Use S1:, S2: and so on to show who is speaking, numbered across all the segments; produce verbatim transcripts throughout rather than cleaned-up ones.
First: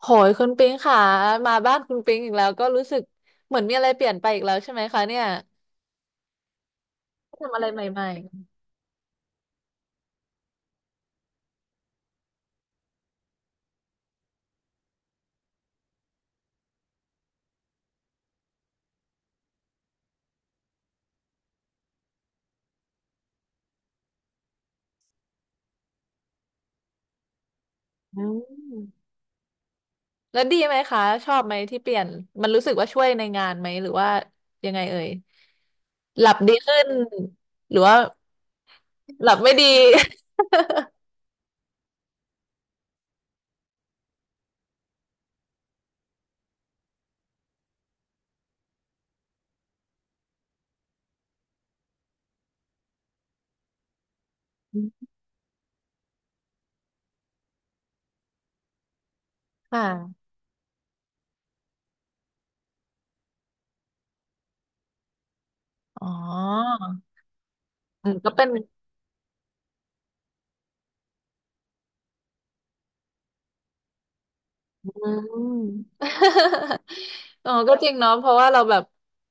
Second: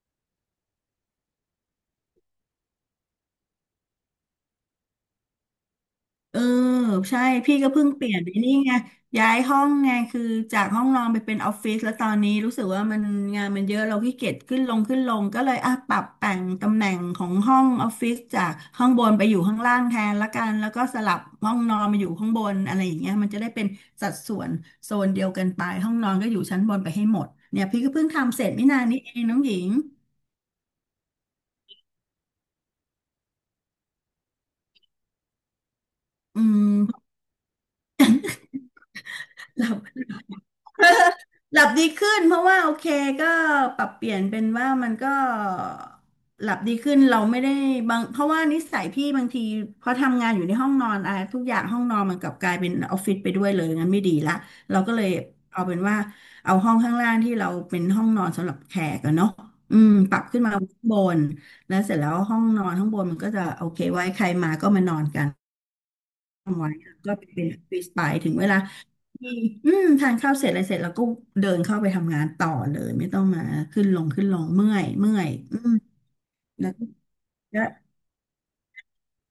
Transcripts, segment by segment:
S1: โหยคุณปิงค่ะมาบ้านคุณปิงอีกแล้วก็รู้สึกเหมือนมีอะไรเปลี่ยนไปอีกแล้วใช่ไหมคะเนี่ย
S2: เออใช่
S1: ทำ
S2: พี่
S1: อะไร
S2: ก็
S1: ใ
S2: เพิ่ง
S1: ห
S2: เป
S1: ม่
S2: ลี่ยนไปนี่ไงย้ายห้องไงคือจากห้องนอนไปเป็นออฟฟิศแล้วตอนนี้รู้สึกว่ามันงานมันเยอะเราขี้เกียจขึ้นลงขึ้นลงก็เลยอ่ะปรับแต่งตำแหน่งของห้องออฟฟิศจากข้างบนไปอยู่ข้างล่างแทนละกันแล้วก็สลับห้องนอนมาอยู่ข้างบนอะไรอย่างเงี้ยมันจะได้เป็นสัดส่วนโซนเดียวกันไปห้องนอนก็อยู่ชั้นบนไปให้หมดเนี่ยพี่ก็เพิ่ง
S1: ๆอื
S2: ทำเสร็จไม่
S1: ม
S2: นานนี้เองน้องหญิง
S1: ๆแล้วดีไหมคะชอบไหมที่เปลี่ยนมันรู้สึกว่าช่วยในงานไหมหรือว่ายังไงเอ่ยหลับ
S2: อื
S1: ดี
S2: ม
S1: ขึ้นหรือว่าหลับไม่
S2: ห
S1: ดี
S2: ลับ หลับดีขึ้นเพราะว่าโอเคก็ปรับเปลี่ยนเป็นว่ามันก็หลับดีขึ้นเราไม่ได้บางเพราะว่านิสัยพี่บางทีพอทำงานอยู่ในห้องนอนอะไรทุกอย่างห้องนอนมันกลับกลายเป็นออฟฟิศไปด้วยเลยงั้นไม่ดีละเราก็เลยเอาเป็นว่าเอาห้องข้างล่างที่เราเป็นห้องนอนสำหรับแขกกันเนาะ อื
S1: ค่ะ
S2: มปรับขึ้นมาข้างบนแล้วเสร็จแล้วห้องนอนข้างบนมันก็จะโอเคไว้ใครมาก็มานอนกัน
S1: อ๋อ
S2: ไว้ก็เป็นออฟฟิศไป
S1: อืม
S2: ถึ
S1: ก็
S2: ง
S1: เป็
S2: เว
S1: น
S2: ลา มีอืมทานข้าวเสร็จอะไรเสร็จแล้วก็เดินเข้าไปทำงานต่อเลยไม่ต้องมาขึ้นลงขึ้นลงเมื่อย
S1: อื
S2: เมื่อยอืม
S1: ม
S2: แล้ว
S1: อ๋อก็จริงเนาะเพราะว่าเราแบบ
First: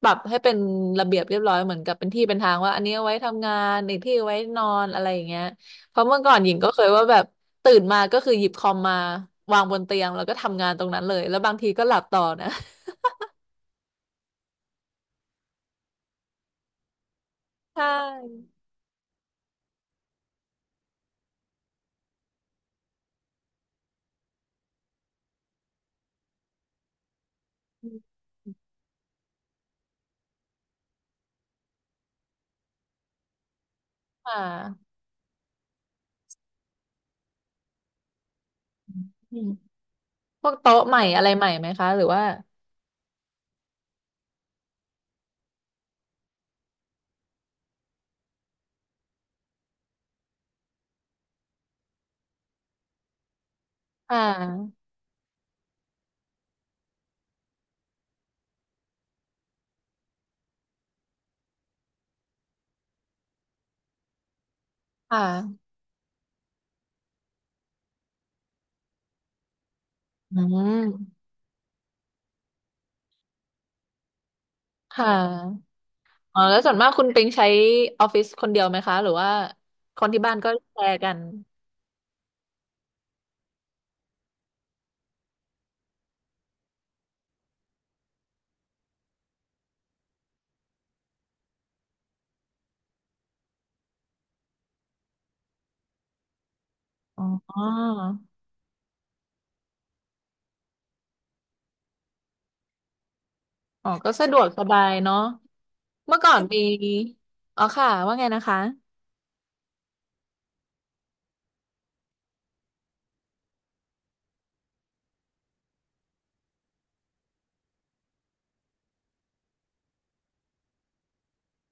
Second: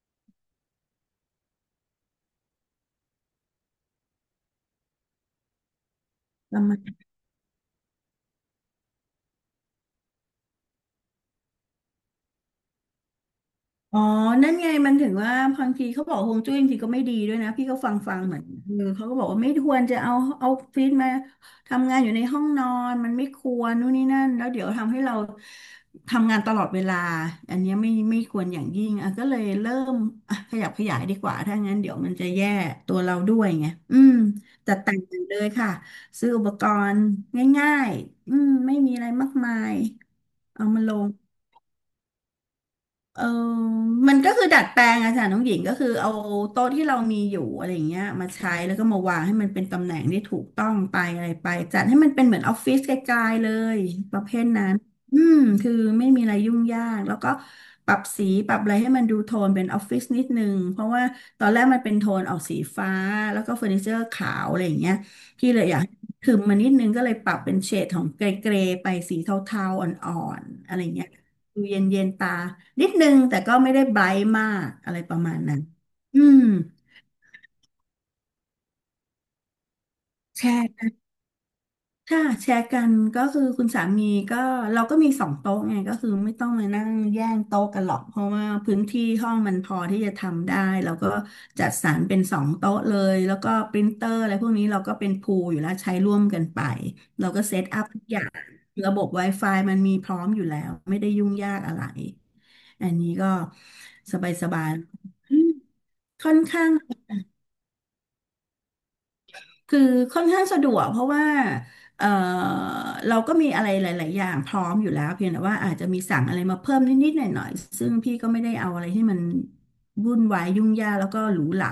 S1: ปรับให้เป็นระเบียบเรียบร้อยเหมือนกับเป็นที่เป็นทางว่าอันนี้เอาไว้ทำงานอีกที่เอาไว้นอนอะไรอย่างเงี้ยเพราะเมื่อก่อนหญิงก็เคย
S2: ก็
S1: ว่าแบบตื่นมาก็คือหยิบคอมมาวางบนเตียงแล้วก็ทำงานตรงนั้นเลยแล้วบางทีก็หลับต่อนะ
S2: อ๋อนั่นไงมันถึงว่าบางทีเขาบอกฮวงจุ้ยบางทีก็ไม่ดีด้วยนะพี่ก็
S1: ใช
S2: ฟังฟังเหมือน
S1: ่
S2: เออเขาก็บอกว่าไม่ควรจะเอาเอาฟิตมาทำงานอยู่ในห้องนอนมันไม่ควรนู่นนี่นั่นแล้วเดี๋ยวทำให้เราทำงานตลอดเวลาอันเนี้ยไม่ไม่ควรอย่างยิ่งอ่ะก็เลยเริ่มอ่ะขยับขยายดีกว่าถ้างั้นเดี๋ยวมันจะแย่ตัวเราด้วยไงอืม
S1: ค่
S2: จัด
S1: ะ
S2: แต่งเลยค่ะซื้ออุปกรณ์ง่ายๆอืมไม่มีอะไรมาก
S1: อืม
S2: มาย
S1: พวก
S2: เอา
S1: โต๊ะ
S2: มาล
S1: ใหม่
S2: ง
S1: อะไรใหม่ไหมคะหรือว่า
S2: เออมันก็คือดัดแปลงอะค่ะน้องหญิงก็คือเอาโต๊ะที่เรามีอยู่อะไรอย่างเงี้ยมาใช้แล้วก็มาวางให้มันเป็นตำแหน่งที่ถูกต้องไปอะไรไปจัดให้มันเป็นเหมือนออฟฟิศไกลๆเลยป
S1: ค่
S2: ระเภทนั้น
S1: ะ
S2: อืมคือไม่มีอะไรยุ่งยากแล้วก็ปรับสีปรับอะไรให้มันดูโทนเป็นออฟฟิศนิดนึงเพราะว่าตอนแรกมันเป็นโทนออกสีฟ้าแล้วก็เฟอร์นิเจอร์ขาวอะไรอย่างเงี้ย
S1: ค
S2: พี่เลย
S1: ่ะ
S2: อยากถึมมานิดนึงก็เลยปรับเป็นเฉดของเกรย์ๆไปสีเทาๆอ่อ
S1: อื
S2: นๆอะไรอย่างเงี้ย
S1: ม
S2: ดูเย็นเย็นตานิดนึงแต่ก็ไม่ได้ไบรท์มากอะไร
S1: ค่ะ
S2: ประมาณนั้นอื
S1: อ๋อ
S2: ม
S1: แล้วส่วนมากคุณปิงใช้ออฟฟิศคนเดียวไหมคะหรือว่าคนที่บ้าน
S2: แช
S1: ก็
S2: ร์
S1: แช
S2: กัน
S1: ร์กัน
S2: ค่ะแชร์กันก็คือคุณสามีก็เราก็มีสองโต๊ะไงก็คือไม่ต้องมานั่งแย่งโต๊ะกันหรอกเพราะว่าพื้นที่ห้องมันพอที่จะทำได้เราก็จัดสรรเป็นสองโต๊ะเลยแล้วก็ปรินเตอร์อะไรพวกนี้เราก็เป็นพูลอยู่แล้วใช้ร่วมกันไป
S1: อ
S2: เราก็
S1: ๋
S2: เซ
S1: อ
S2: ตอัพทุกอย่างระบบ ไว ไฟ มันมีพร้อมอยู่แล้วไม่ได้ยุ่งยากอะไรอันนี้ก็
S1: อ๋อก็
S2: ส
S1: สะดวกส
S2: บาย
S1: บายเนาะ
S2: ๆ
S1: เมื่อก่
S2: ค่อ
S1: อ
S2: น
S1: นมี
S2: ข้าง
S1: อ๋อค่ะว่าไงนะคะ
S2: คือค่อนข้างสะดวกเพราะว่าเออเราก็มีอะไรหลายๆอย่างพร้อมอยู่แล้วเพียงแต่ว่าอาจจะมีสั่งอะไรมาเพิ่มนิดๆหน่อยๆซึ่งพี่ก็ไม่ได้เอาอะไรที่มันวุ่นวายยุ่งยากแล้วก็หรูหรา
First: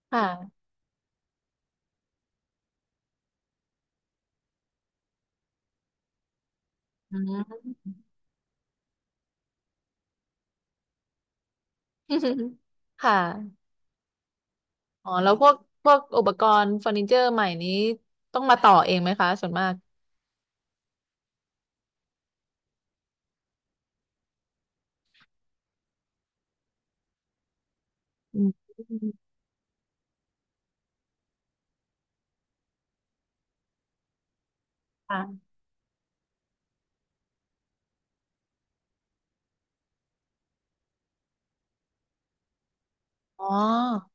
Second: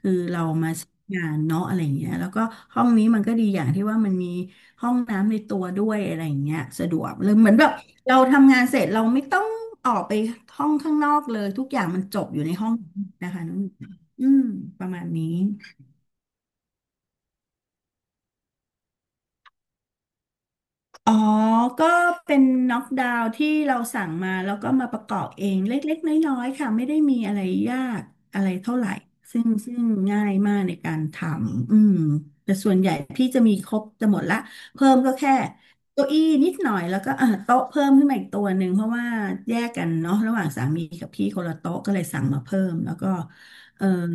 S2: คือเรา
S1: ค่ะ
S2: มาใช้งานเนาะอะไรอย่างเงี้ยแล้วก็ห้องนี้มันก็ดีอย่างที่ว่ามันมีห้องน้ำในตัวด้วยอะไรอย่างเงี้ยสะดวก
S1: อื
S2: เลยเหมือนแบ
S1: ม
S2: บเราทำงานเสร็จเราไม่ต้องออกไปห้องข้างนอกเลยทุกอย่างมันจบอยู่ใน ห้อง
S1: ค่ะ
S2: นะคะน้องหญิงอืมประมาณ
S1: อ๋อ
S2: นี้
S1: แล้วพวกพวกอุปกรณ์เฟอร์นิเจอร์ใหม่นี้ต้องมาต่อเองไหมคะส่วนมาก
S2: อ๋อ ก็เป็นน็อกดาวน์ที่เราสั่งมาแล้วก็มาประกอบเองเล็กๆน้อยๆค่ะไม่ได้มีอะไรยาก
S1: อื
S2: อะไร
S1: ม
S2: เท่าไหร่ซึ่งซึ่งง่ายมากในการทำอืมแต่ส่วนใหญ่พี่จะมีครบจะหมดละเพิ่มก็แค่
S1: ค่ะ
S2: เก้าอี้นิดหน่อยแล้วก็เออโต๊ะเพิ่มขึ้นมาอีกตัวหนึ่งเพราะว่าแยกกันเนาะระหว่างสามีกับพี่คนละโต๊ะก็เลยสั่งมาเพิ่มแล้วก็
S1: อ๋
S2: เออ
S1: อ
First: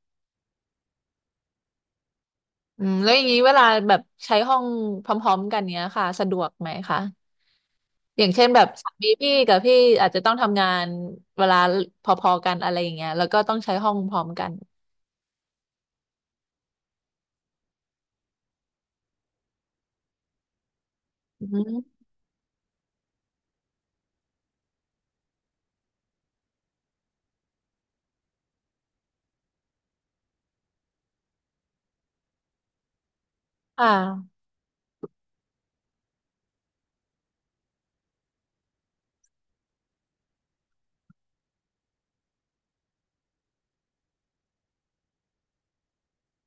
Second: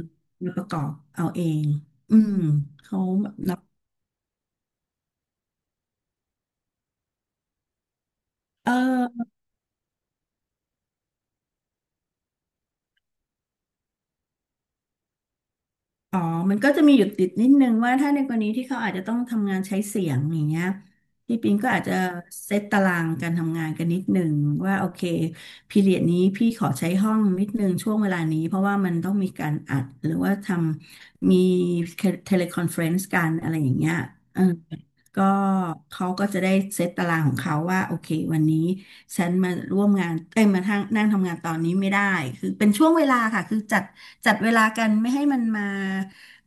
S2: มาประกอบเอาเองอืม
S1: อืม
S2: เขา
S1: แล้วอย่าง
S2: แบบ
S1: นี้เว
S2: นับ
S1: ลาแบบใช้ห้องพร้อมๆกันเนี้ยค่ะสะดวกไหมคะ อย่างเช่นแบ
S2: เ
S1: บสามี
S2: ออ
S1: พี่กับพี่อาจจะต้องทำงานเวลาพอๆกันอะไรอย่างเงี้ยแล้วก็ต้องใช้ห้องพร้อมกัน
S2: อ๋อมันก็จะมีหยุดติดนิดนึงว่าถ้าในกรณีที่เขาอาจจะต้องทำงานใช้เสียงอย่างเงี้ยพี่
S1: อื
S2: ปิงก็อา
S1: ม
S2: จจะเซตตารางการทำงานกันนิดนึงว่าโอเคพีเรียดนี้พี่ขอใช้ห้องนิดนึงช่วงเวลานี้เพราะว่ามันต้องมีการอัดหรือว่าทำมีเทเลคอนเฟรนซ์กันอะไรอย่าง
S1: ค
S2: เงี้ย
S1: ่ะ
S2: เออก็เขาก็จะได้เซตตารางของเขาว่าโอเควันนี้ ฉันมาร่วมงานเอ้ยมาทางนั่งทำงานตอนนี้ไม่ได้คือเป็นช่วงเวลาค่ะคือจัดจัดเวลากันไม่ให้มันมา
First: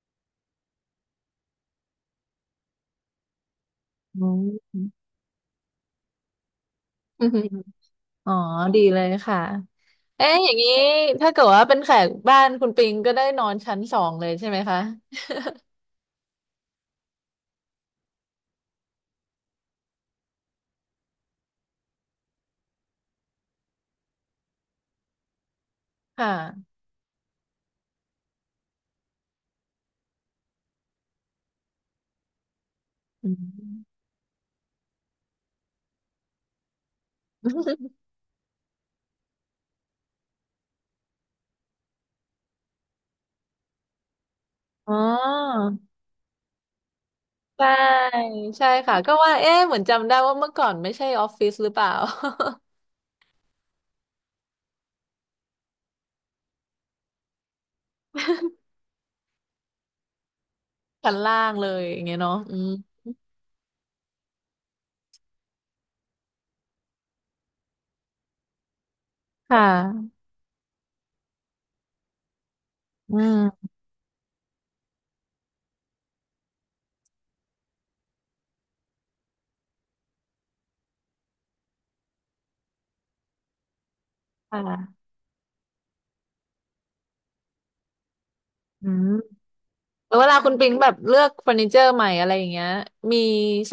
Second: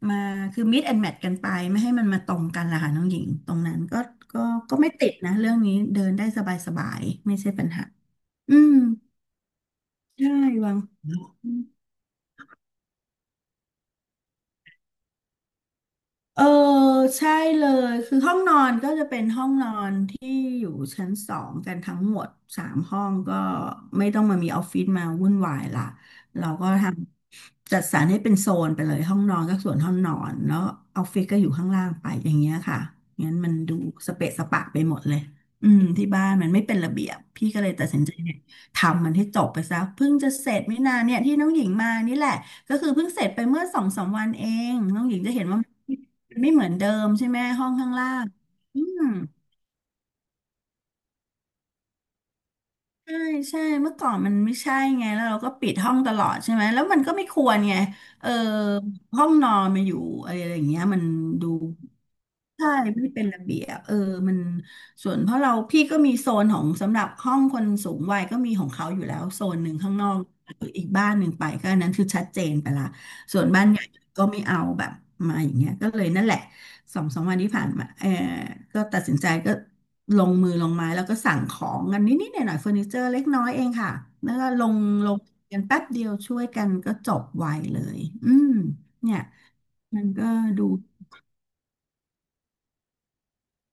S2: มาคือ meet and match กันไปไม่ให้มันมาตรงกันล่ะค่ะน้องหญิงตรงนั้นก็
S1: อื
S2: ก็ก็ไม่
S1: ม
S2: ติดนะเรื่องนี้เดินได้สบาย
S1: อื
S2: ๆไม่
S1: ม
S2: ใช่ปัญหา
S1: อ๋อ
S2: อืม
S1: ดีเลยค่ะ
S2: ใช่
S1: เอ๊ะอย่าง
S2: วั
S1: นี้
S2: ง
S1: ถ้าเกิดว่าเป็นแขกบ้านคุณปิงก็ได้นอนชั้นสองเลยใช่ไหมคะ
S2: เออใช่เลยคือห้องนอนก็จะเป็นห้องนอนที่อยู่ชั้นสองกันทั้งหมดสามห้องก็ไม่ต้องมามีออฟฟิศมาวุ่นวายละ
S1: ค่ะ
S2: เราก็ทำจัดสรรให้เป็นโซนไปเลยห้องนอนก็ส่วนห้องนอนแล้วออฟฟิศก็อยู่ข้างล่างไปอย่างเงี้ยค่ะ
S1: อื
S2: งั้นมันดู
S1: ม
S2: สเปะสปะไปหมดเลยอืมที่บ้านมันไม่เป็นระเบียบพี่ก็เลยตัดสินใจเนี่ยทำมันให้จบไปซะเพิ่งจะเสร็จไม่นานเนี่ยที่น้องหญิงมานี่แหละก็คือเพิ่งเสร็จไปเมื่อสองสามวันเอง
S1: อ๋อ
S2: น้องหญิงจะเห็นว่า ไม่เหมือนเดิมใช่ไหมห้
S1: ใช่
S2: องข้างล่าง
S1: ใช่
S2: อื
S1: ค่ะ
S2: ม
S1: ก็ว่าเอ๊ะเหมือนจำได้ว่าเมื่อก่อนไม่ใช่ออฟฟิศหรือเปล่า
S2: ใช่ใช่เมื่อก่อนมันไม่ใช่ไงแล้วเราก็ปิดห้องตลอดใช่ไหมแล้วมันก็ไม่ควรไงเออห้องนอนมาอยู่อะไรอย่างเงี้ยมั น
S1: ชั้นล่า
S2: ดู
S1: งเลยอย่างเงี้ยเนาะอื
S2: ใช่
S1: ม
S2: ไม่เป็นระเบียบเออมันส่วนเพราะเราพี่ก็มีโซนของสำหรับห้องคนสูงวัยก็มีของเขาอยู่แล้วโซ
S1: ค่
S2: นหนึ่งข้างนอ
S1: ะ
S2: กอีกบ้านหนึ่งไปก็อันนั้นคือชัดเจนไปละ
S1: อื
S2: ส่
S1: ม
S2: วนบ้านใหญ่ก็ไม่เอาแบบมาอย่างเงี้ยก็เลยนั่นแหละสองสามวันที่ผ่านมาเออก็ตัดสินใจก็ลงมือลงไม้แล้วก็สั่งของกันนิดๆหน่อยๆเฟอร์นิเจอร์เล็กน้อยเองค่ะแล้วก็ลง
S1: ค่ะ
S2: ลงกันแป๊บเดียวช่วยกันก็จบไวเลยอืม
S1: อืม
S2: เนี่ยมัน
S1: แล้วเว
S2: ก็
S1: ลาคุณ
S2: ดู
S1: ปิงแบบเลือกเฟอร์นิเจอร์ใหม่อะไรอย่างเงี้ยมี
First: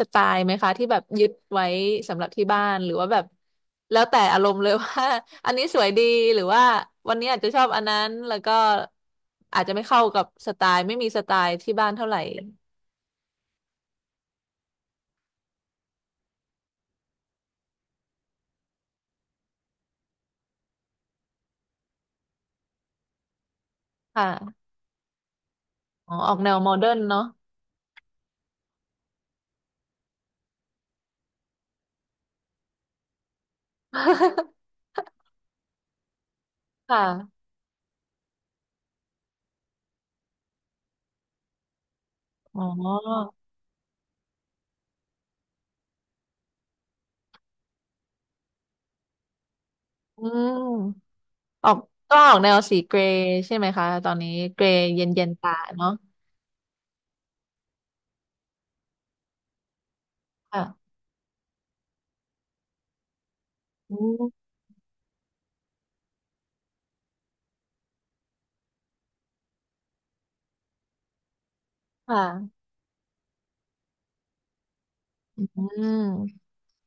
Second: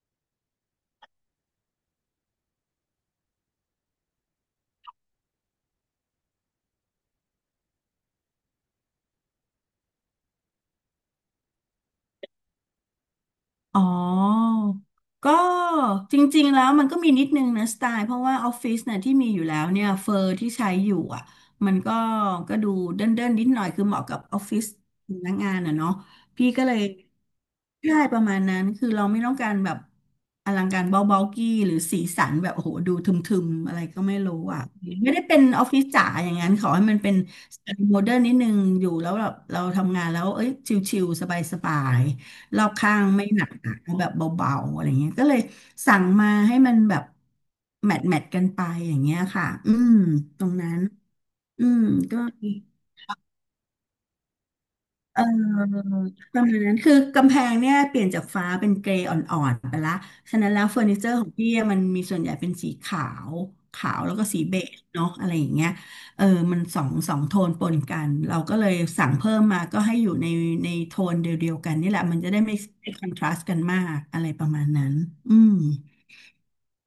S1: สไตล์ไหมคะที่แบบยึดไว้สำหรับที่บ้านหรือว่าแบบแล้วแต่อารมณ์เลยว่า อันนี้สวยดีหรือว่าวันนี้อาจจะชอบอันนั้นแล้วก็อาจจะไม่เข้ากับสไตล์ไม่มีสไตล์ที่บ้านเท่าไหร่
S2: อ๋อก็จริงๆแล้วมันก็มีนิดนึงนะสไตล์เพราะว่าออฟฟิศเนี่ยที่มีอยู่แล้วเนี่ยเฟอร์ที่ใช้อยู่อ่ะมันก็ก็ดูเด้นเดนนิดหน่อยคือเหมาะกับออฟฟิ
S1: ค่ะ
S2: ศพนักงานอ่ะเนาะ
S1: อ๋อออก
S2: พี่
S1: แนว
S2: ก็
S1: โม
S2: เลย
S1: เดิร์นเนาะ
S2: ใช่ประมาณนั้นคือเราไม่ต้องการแบบอลังการเบาๆกี้หรือสีสันแบบโอ้โหดูทึมๆอะไรก็ไม่รู้อ่ะ ไม่ได้เป็นออฟฟิศจ๋าอย่างนั้นขอให้
S1: ค
S2: มันเป็น
S1: ่ะ
S2: สไตล์โมเดิร์นนิดนึงอยู่แล้วแบบเราทำงานแล้วเอ้ยชิลๆสบาย ร
S1: อ๋อ
S2: อบข้างไม่หนักหนาแบบเบาๆอะไรเงี้ยก็เลยสั่งมาให้มันแบบแมทแมทกันไปอย่างเงี้ยค่ะอืม
S1: อื
S2: ตรงนั้น
S1: ม
S2: อื
S1: ออก
S2: ม
S1: ก็
S2: ก็
S1: ออกแนวสีเกรย์ใช่ไหมคะตอนนี้เกรย์เ
S2: เ
S1: ย็นๆตา
S2: อ
S1: เนาะ
S2: อประมาณนั้นคือกำแพงเนี่ยเปลี่ยนจากฟ้าเป็นเกรย์อ่อนๆไปละ ฉะนั้นแล้วเฟอ
S1: ค่ะ
S2: ร์นิเจอร์ของพี่อะมันมีส่วนใหญ่เป็นสีขาวขา
S1: อื
S2: วแล้วก็สี
S1: ม
S2: เบจเนาะอะไรอย่างเงี้ยเออมันสองสองโทนปนกันเราก็เลยสั่งเพิ่มมาก็ให้อยู่ในในโทนเดียวๆกันนี่แหละมั
S1: ค่ะ
S2: นจะได้ไม่ไม่คอนทราสต์กันมากอะไรประมาณนั้นอื
S1: อ
S2: ม
S1: ืม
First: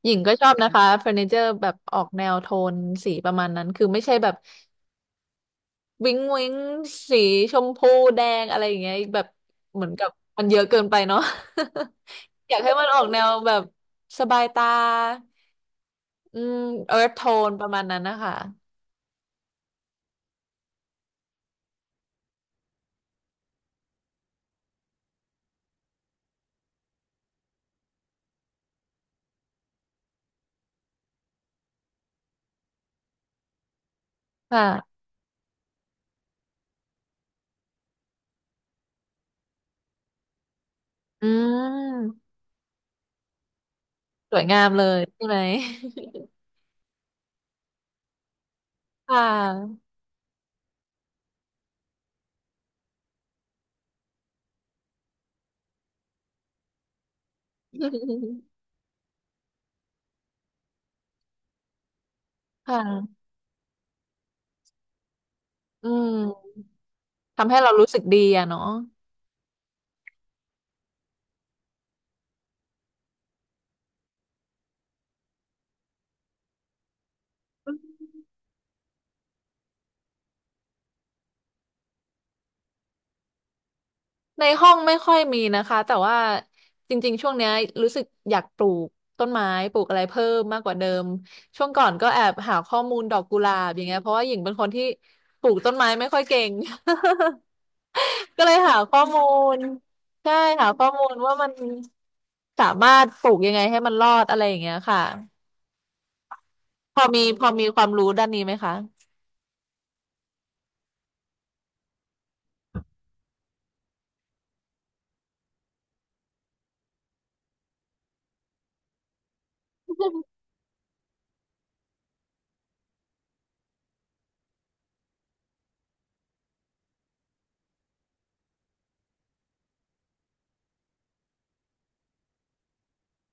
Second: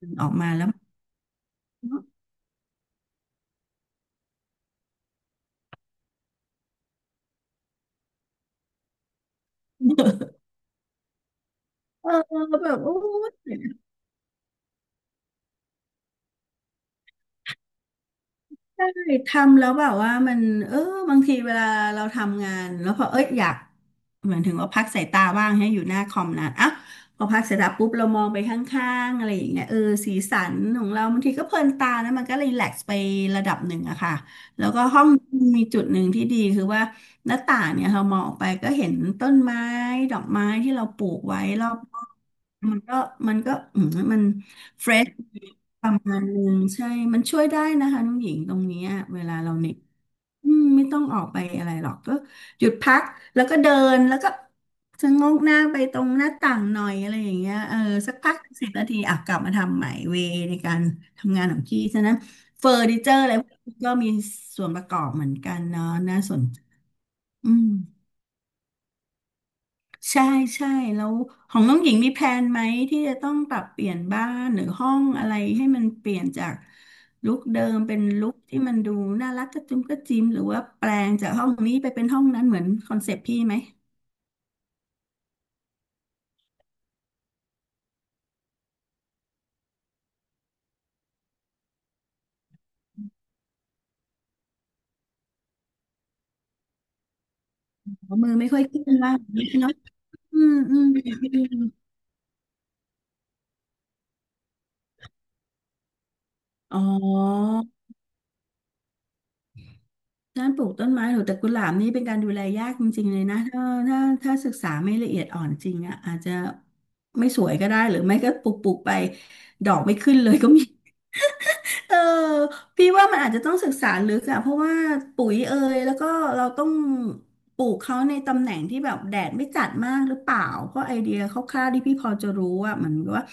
S1: หญิง
S2: ออ
S1: ก็
S2: ก
S1: ช
S2: มา
S1: อบ
S2: แล้
S1: นะ
S2: ว
S1: คะเฟอร์นิเจอร์แบบออกแนวโทนสีประมาณนั้นคือไม่ใช่แบบวิ้งวิ้งสีชมพูแดงอะไรอย่างเงี้ยแบบเหมือนกับมันเยอะเกินไปเนาะ
S2: เออ
S1: อยาก
S2: แบ
S1: ให้
S2: บ
S1: มัน
S2: โอ้
S1: ออกแนวแบบ
S2: ย
S1: สบายตาอืมเอิร์ธโทนประมาณนั้นนะคะ
S2: ใช่ทำแล้วแบบว่ามันเออบางทีเวลาเราทำงานแล้วพอเอ้ยอยากเหมือนถึงว่าพักสายตาบ้างให้อยู่หน้าคอมนานอ่ะพอพักสายตาปุ๊บเรามองไปข้างๆอะไรอย่างเงี้ยเออสีสันของเราบางทีก็เพลินตานะมันก็รีแลกซ์ไประดับหนึ่งอะค่ะแล้วก็
S1: ค่ะ
S2: ห้องมีจุดหนึ่งที่ดีคือว่าหน้าต่างเนี่ยเรามองออกไปก็เห็นต้นไม้ดอกไม้ที่เราปลูก
S1: อื
S2: ไว้รอบ
S1: ม
S2: ๆมันก็มันก็อืมมัน
S1: สวยงามเล
S2: เฟร
S1: ย
S2: ช
S1: ใช่ไหม
S2: ประมาณหนึ่งใช่มันช่วยได้นะคะน้องหญิงตรงเนี้ย
S1: ค่
S2: เวลาเราเหน็ด
S1: ะ
S2: อืมไม่ต้องออกไปอะไรหรอกก็หยุดพักแล้วก็เดินแล้วก็ชะโงกหน้าไปตรงหน้าต่างหน่อยอะไรอย่างเงี้ยเออสักพัก สิบนาทีอ่ะกลับมาทำใหม่เวในการทำงานของพี่ฉะนั้นเฟ
S1: ค
S2: อร์นิเจอ
S1: ่ะ
S2: ร์อะไรพวกนี้ก็มีส่วนประกอบเหมือนกันเนาะ
S1: อื
S2: น่าสน
S1: ม
S2: ใจอื
S1: ทำให้
S2: ม
S1: เรารู้สึกดีอะเนาะ
S2: ใช่ใช่แล้วของน้องหญิงมีแพลนไหมที่จะต้องปรับเปลี่ยนบ้านหรือห้องอะไรให้มันเปลี่ยนจากลุคเดิมเป็นลุคที่มันดูน่ารักกระจุมกระจิมหรือว่าแปลงจากห้องนี้ไปเป็นห้องนั้นเหมือนคอนเซปต์พี่ไหม
S1: ในห้องไม่ค่อยมีนะคะแต่ว่าจริงๆช่วงเนี้ยรู้สึกอยากปลูกต้นไม้ปลูกอะไรเพิ่มมากกว่าเดิมช่วงก่อนก็แอบหาข้อมูลดอกกุหลาบอย่างเงี้ยเพราะว่าหญิงเป็นคนที่ปลูกต้นไม้ไม่ค่อยเก่ง
S2: อ๋อมือ
S1: ก็
S2: ไม่
S1: เลย
S2: ค่อย
S1: หา
S2: ขึ้น
S1: ข้อ
S2: ว่า
S1: มูล
S2: เนาะ
S1: ใช่
S2: อืม
S1: หา
S2: อื
S1: ข้
S2: ม
S1: อมูลว่ามัน
S2: อ
S1: สามารถปลูกยังไงให้มันรอดอะไรอย่างเงี้ยค่ะ
S2: ๋
S1: พอมีพอ
S2: อ
S1: มีความรู้ด้านนี้ไหมคะ
S2: ด้านปลูกต้นไม้หรือแต่กุหลาบนี่เป็นการดูแลยากจริงๆเลยนะถ้าถ้าถ้าศึกษาไม่ละเอียดอ่อนจริงอ่ะอาจจะไม่สวยก็ได้หรือไม่ก็ปลูกปลูกไปดอกไม่ขึ้นเลยก็มี เออพี่ว่ามันอาจจะต้องศึกษาลึกอะเพราะว่าปุ๋ยเอยแล้วก็เราต้องปลูกเขาในตำแหน่งที่แบบแดดไม่จัดมากหรือเปล่าเพราะไอเดียคร่าวๆที่พี่พอจะรู้อะมันก็ว่า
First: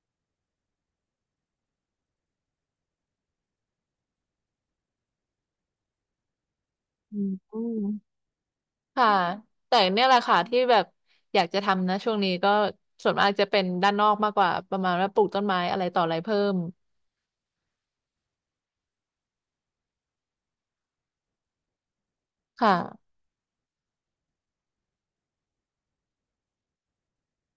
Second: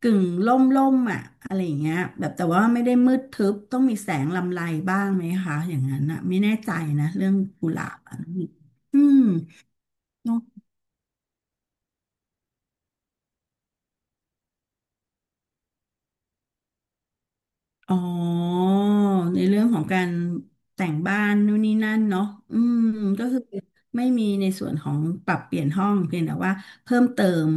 S2: กึ่งร่มร่มอะอะไรอย่างเงี้ยแบบแต่ว่าไม่ได้มืดทึบต้องมีแสงลำไรบ้างไหมคะอย่างนั้นอะไม่แน่ใจนะ
S1: อื
S2: เรื่องกุหลาบ
S1: ม
S2: อะอื
S1: ค่ะ
S2: ม
S1: แต่เนี่ยแหละค่ะที่แบบอยากจะทำนะช่วงนี้ก็ส่วนมากจะเป็นด้านนอกมากกว่าประมาณว่าปลูกต้นไม้อะไรต่ออะไรเพิ่ม
S2: อ๋อในเรื่องของการแต่งบ้านนู่นนี่นั่นเนาะอื
S1: ค่ะ
S2: มก็คือไม่มีในส่วนของปรับเปลี่ยนห้องเพียงแต่ว่าเพิ่มเติม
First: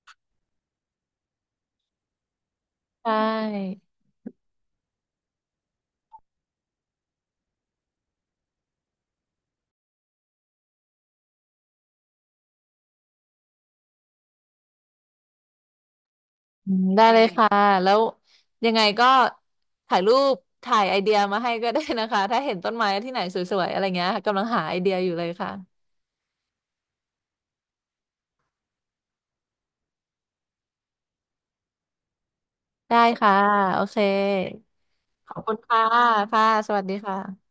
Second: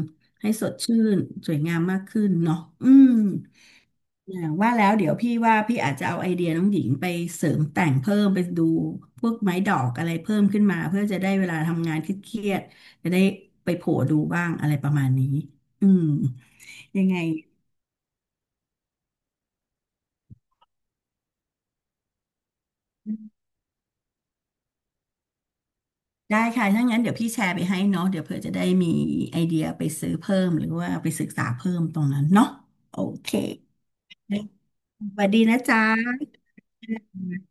S2: ให้สดชื่นสวยงามมากขึ้นเนาะอื
S1: ใช
S2: ม
S1: ่
S2: อย่างว่าแล้วเดี๋ยวพี่ว่าพี่อาจจะเอาไอเดียน้องหญิงไปเสริมแต่งเพิ่มไปดูพวกไม้ดอกอะไรเพิ่มขึ้นมาเพื่อจะได้เวลาทำงานเครียดๆจะได้ไปโผล่ดูบ้างอะไรประมาณนี้อืม
S1: อืม
S2: ยั
S1: ได้
S2: งไง
S1: เลยค่ะแล้วยังไงก็ถ่ายรูปถ่ายไอเดียมาให้ก็ได้นะคะ ถ้าเห็นต้นไม้ที่ไหนสวยๆอะไรเงี้ยกำลังหาไอเดียอยู่เลยค่ะ
S2: ได้ค่ะถ้างั้นเดี๋ยวพี่แชร์ไปให้เนาะเดี๋ยวเผื่อจะได้มีไอเดียไปซื้อเพิ่มหรือว่าไปศึกษาเพิ่มตรงนั้นเนาะโอ
S1: ได้
S2: เค
S1: ค่ะโอเค
S2: สวัส
S1: ขอ
S2: ดี
S1: บคุณ
S2: นะ
S1: ค่ะ
S2: จ๊ะ
S1: ค่ะสวัสดีค่ะ